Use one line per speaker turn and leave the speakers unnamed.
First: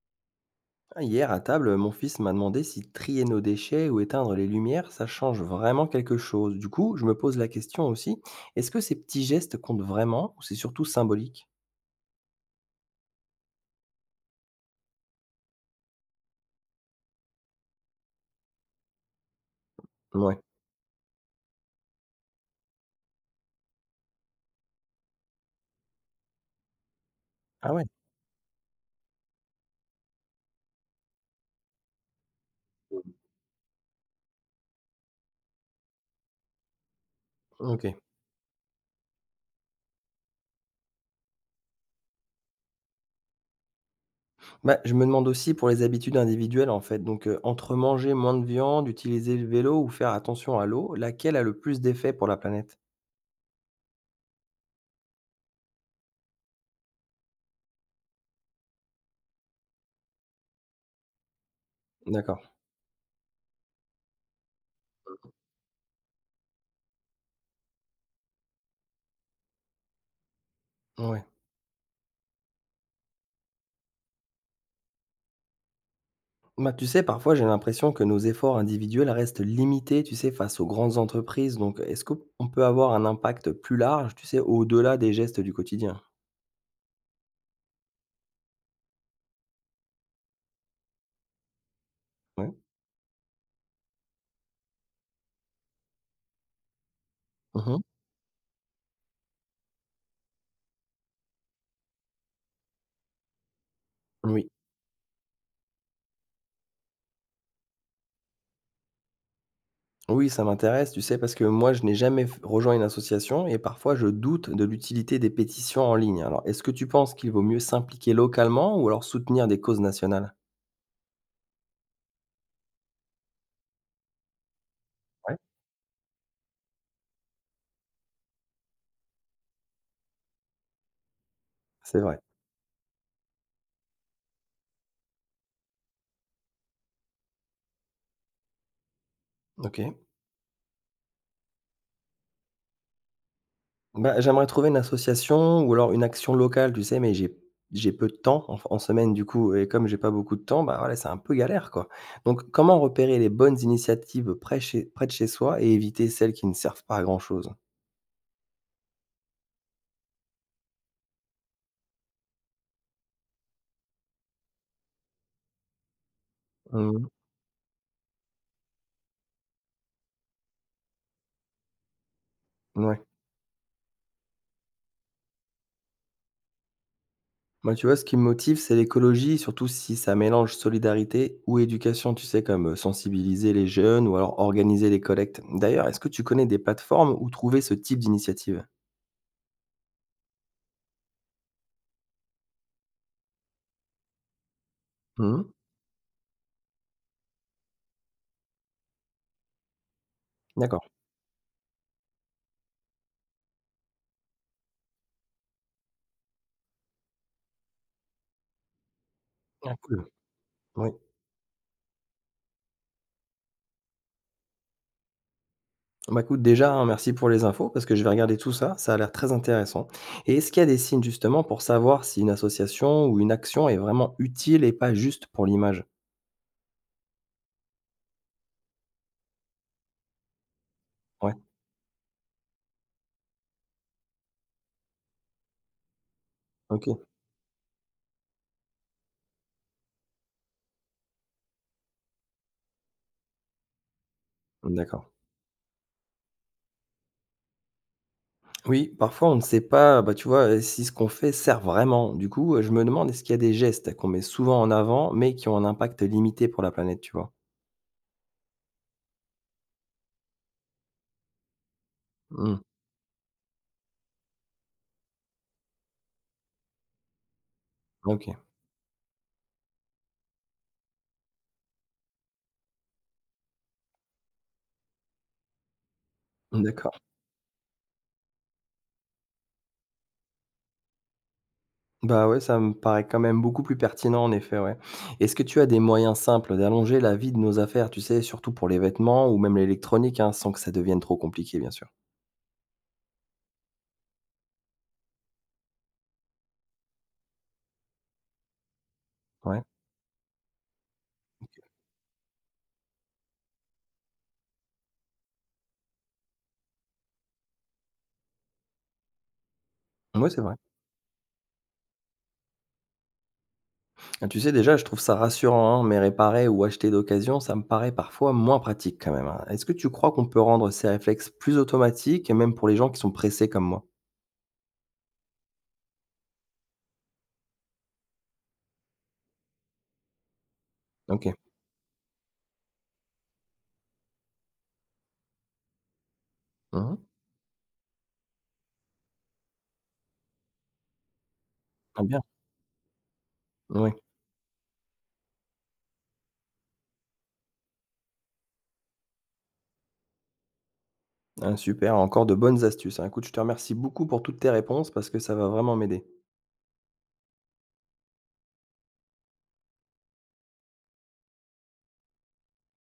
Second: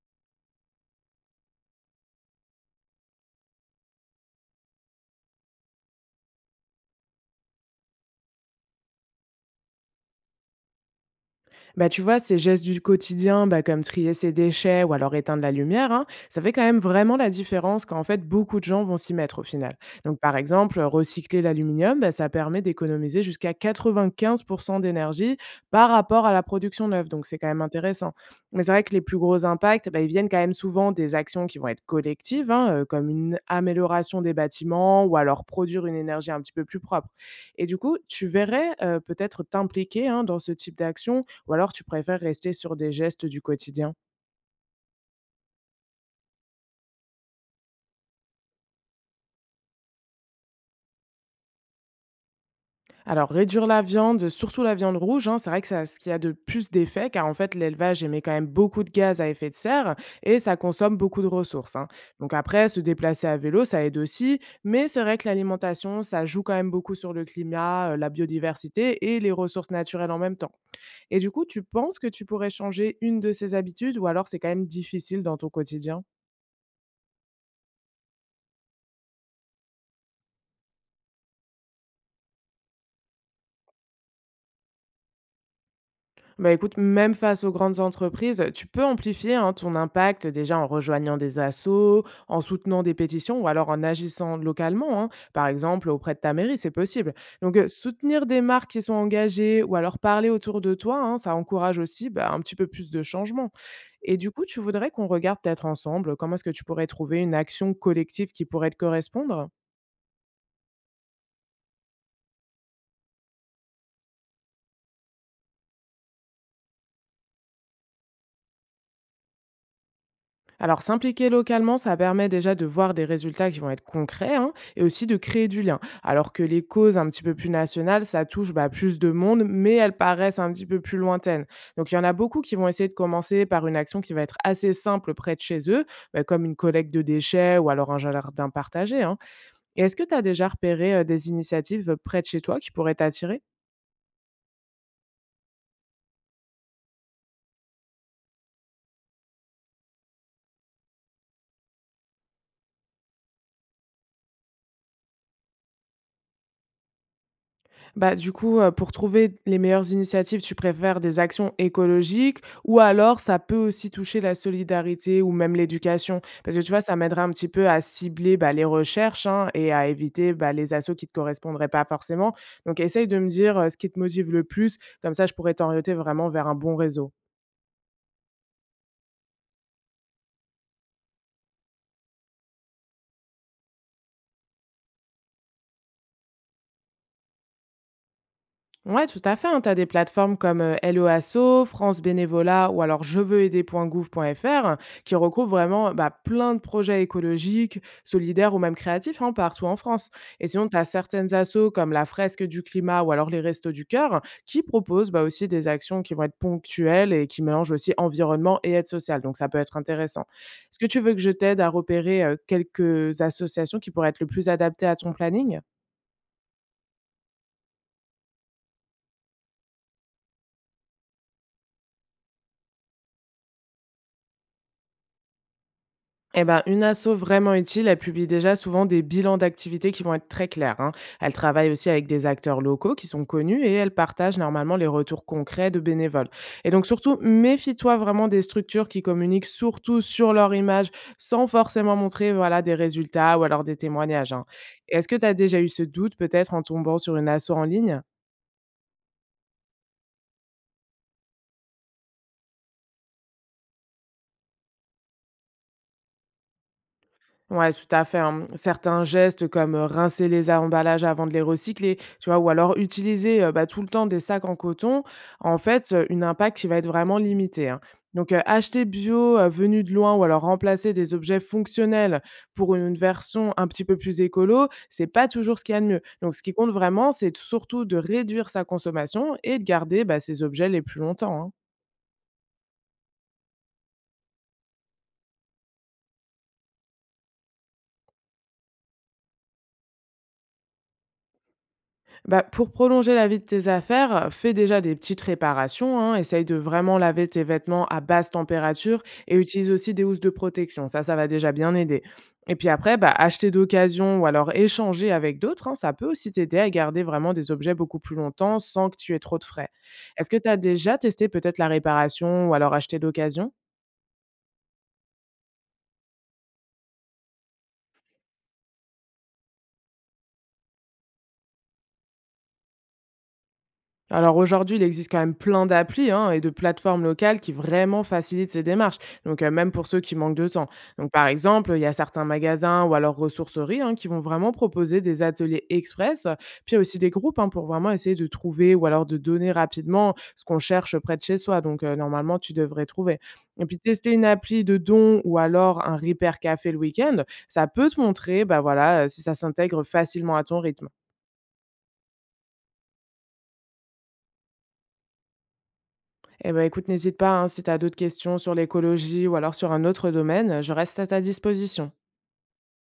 Ah, hier, à table, mon fils m'a demandé si trier nos déchets ou éteindre les lumières, ça change vraiment quelque chose. Du coup, je me pose la question aussi, est-ce que ces petits gestes comptent vraiment ou c'est surtout symbolique?
Bah, tu vois, ces gestes du quotidien, bah, comme trier ses déchets ou alors éteindre la lumière, hein, ça fait quand même vraiment la différence quand en fait beaucoup de gens vont s'y mettre au final. Donc par
Ouais.
exemple, recycler l'aluminium, bah, ça permet d'économiser jusqu'à 95% d'énergie par rapport à la production neuve. Donc c'est quand même
Ah ouais.
intéressant. Mais c'est vrai que les plus gros impacts, bah, ils viennent quand même souvent des actions qui vont être collectives, hein, comme une amélioration des bâtiments ou alors produire une énergie un petit peu plus propre. Et du
Ok.
coup, tu verrais peut-être t'impliquer hein, dans ce type d'action ou alors tu préfères rester sur des gestes du quotidien?
Bah, je me demande aussi pour les habitudes individuelles, en fait. Donc, entre manger moins de viande, utiliser le vélo ou faire attention à l'eau, laquelle a le plus d'effet pour la planète?
Alors réduire la viande, surtout la viande rouge, hein, c'est vrai que c'est ce qui a de plus d'effet car en fait l'élevage émet quand même beaucoup de gaz à effet de serre et ça consomme beaucoup de ressources, hein. Donc
D'accord.
après, se déplacer à vélo, ça aide aussi, mais c'est vrai que l'alimentation, ça joue quand même beaucoup sur le climat, la biodiversité et les ressources naturelles en même temps. Et
Ouais.
du coup, tu penses que tu pourrais changer une de ces habitudes ou alors c'est quand même difficile dans ton quotidien?
Bah, tu sais, parfois, j'ai l'impression que nos efforts individuels restent limités, tu sais, face aux grandes entreprises. Donc, est-ce qu'on peut avoir un impact plus large, tu sais, au-delà des gestes du quotidien?
Bah, écoute, même face aux grandes entreprises, tu peux amplifier hein, ton impact déjà en rejoignant des assos, en
Ouais.
soutenant des pétitions ou alors en agissant localement, hein, par exemple auprès de ta mairie, c'est possible. Donc
Mmh.
soutenir des marques qui sont engagées ou alors parler autour de toi, hein, ça encourage aussi bah, un petit peu plus de changement. Et du coup,
Oui.
tu voudrais qu'on regarde peut-être ensemble comment est-ce que tu pourrais trouver une action collective qui pourrait te correspondre?
Oui, ça m'intéresse, tu sais, parce que moi, je n'ai jamais f rejoint une association et parfois, je doute de l'utilité des pétitions en ligne. Alors, est-ce que tu penses qu'il vaut mieux s'impliquer localement ou alors soutenir des causes nationales?
Alors, s'impliquer localement, ça permet déjà de voir des résultats qui vont être concrets hein, et aussi de
Ouais,
créer du lien. Alors que les causes un petit peu plus nationales, ça touche bah, plus de monde, mais elles paraissent un petit peu plus lointaines. Donc, il y
c'est
en a
vrai.
beaucoup qui vont essayer de commencer par une action qui va être assez simple près de chez eux, bah, comme une collecte de déchets ou alors un jardin partagé, hein. Et
OK.
est-ce que tu as déjà repéré des initiatives près de chez toi qui pourraient t'attirer?
Bah, j'aimerais trouver une association ou alors une action locale, tu sais? Mais j'ai peu de temps en semaine, du coup, et comme j'ai pas beaucoup de temps, bah, voilà, c'est un peu galère, quoi. Donc comment repérer les bonnes initiatives près de chez soi et éviter celles qui ne servent pas à grand-chose?
Bah, du coup, pour trouver les meilleures initiatives, tu préfères des actions écologiques ou alors ça peut aussi toucher la solidarité ou même l'éducation? Parce que tu vois, ça
Mmh.
m'aiderait un petit peu à cibler, bah, les recherches, hein, et à éviter, bah, les assos qui ne te correspondraient pas forcément. Donc
Ouais.
essaye de me dire, ce qui te motive le plus, comme ça je pourrais t'orienter vraiment vers un bon réseau.
Moi, tu vois, ce qui me motive, c'est l'écologie, surtout si ça mélange solidarité ou éducation, tu sais? Comme, sensibiliser les jeunes ou alors organiser les collectes. D'ailleurs, est-ce que tu connais des plateformes où trouver ce type d'initiative?
Ouais, tout à fait, hein. Tu as des plateformes comme Hello Asso, France Bénévolat ou alors jeveuxaider.gouv.fr qui
Mmh.
regroupent vraiment bah, plein de projets écologiques, solidaires ou même créatifs hein, partout en France. Et sinon, tu as
D'accord.
certaines assos comme la Fresque du Climat ou alors les Restos du Cœur qui proposent bah, aussi des actions qui vont être ponctuelles et qui mélangent aussi environnement et aide sociale. Donc, ça peut
Ah
être
cool.
intéressant. Est-ce que
Oui.
tu veux que je t'aide à repérer quelques associations qui pourraient être le plus adaptées à ton planning?
Bah, écoute, déjà, hein, merci pour les infos parce que je vais regarder tout ça, ça a l'air très intéressant. Et est-ce qu'il y a des signes justement pour savoir si une association ou une action est vraiment utile et pas juste pour l'image?
Eh ben, une asso vraiment utile, elle publie déjà souvent des bilans d'activités qui vont être très clairs, hein.
Ouais,
Elle travaille aussi avec des acteurs locaux qui sont connus et elle partage normalement les retours concrets de bénévoles. Et donc
ok,
surtout, méfie-toi vraiment des structures qui communiquent surtout sur leur image sans forcément montrer voilà, des résultats ou alors des témoignages, hein.
d'accord.
Est-ce que tu as déjà eu ce doute peut-être en tombant sur une asso en ligne?
Oui, parfois on ne sait pas, bah, tu vois, si ce qu'on fait sert vraiment. Du coup, je me demande, est-ce qu'il y a des gestes qu'on met souvent en avant mais qui ont un impact limité pour la planète, tu vois?
Ouais, tout à fait, hein. Certains gestes comme rincer les emballages avant de les recycler, tu vois, ou
Hmm,
alors utiliser bah, tout le temps des sacs en coton, en fait, une impact qui va être vraiment limité, hein. Donc,
ok,
acheter bio venu de loin ou alors remplacer des objets fonctionnels pour une version un petit peu plus écolo, c'est pas toujours ce qu'il y a de mieux. Donc, ce qui compte
d'accord.
vraiment, c'est surtout de réduire sa consommation et de garder bah, ses objets les plus longtemps, hein.
Bah, ouais, ça me paraît quand même beaucoup plus pertinent en effet, ouais. Est-ce que tu as des moyens simples d'allonger la vie de nos affaires, tu sais, surtout pour les vêtements ou même l'électronique, hein, sans que ça devienne trop compliqué, bien sûr?
Bah, pour prolonger la vie de tes affaires, fais déjà des petites réparations, hein. Essaye de vraiment laver tes vêtements à basse température et
Ouais.
utilise aussi des housses de protection. Ça va déjà bien aider. Et puis après, bah, acheter d'occasion ou alors échanger avec d'autres, hein, ça peut aussi t'aider à garder vraiment des objets beaucoup plus longtemps sans que tu aies trop de frais.
Oui,
Est-ce que
c'est
tu
vrai.
as déjà testé peut-être la réparation ou alors acheter d'occasion?
Ah, tu sais, déjà, je trouve ça rassurant, hein, mais réparer ou acheter d'occasion, ça me paraît parfois moins pratique quand même, hein. Est-ce que tu crois qu'on peut rendre ces réflexes plus automatiques, et même pour les gens qui sont pressés comme moi?
Alors aujourd'hui, il existe quand même plein d'applis hein, et de plateformes locales qui vraiment facilitent ces démarches, donc même pour ceux qui manquent de temps. Donc par
OK.
exemple, il y a certains magasins ou alors ressourceries hein, qui vont vraiment proposer des ateliers express, puis il y a
Mmh.
aussi des groupes hein, pour vraiment essayer de trouver ou alors de donner rapidement ce qu'on cherche près de chez soi. Donc
Ah bien,
normalement, tu devrais trouver. Et puis
oui.
tester une appli de don ou alors un repair café le week-end, ça peut te montrer bah voilà, si ça s'intègre facilement à ton rythme.
Ah super, encore de bonnes astuces, hein. Écoute, je te remercie beaucoup pour toutes tes réponses parce que ça va vraiment m'aider.
Eh ben, écoute, n'hésite pas, hein, si tu as d'autres questions sur l'écologie ou alors sur un autre domaine, je reste à ta disposition.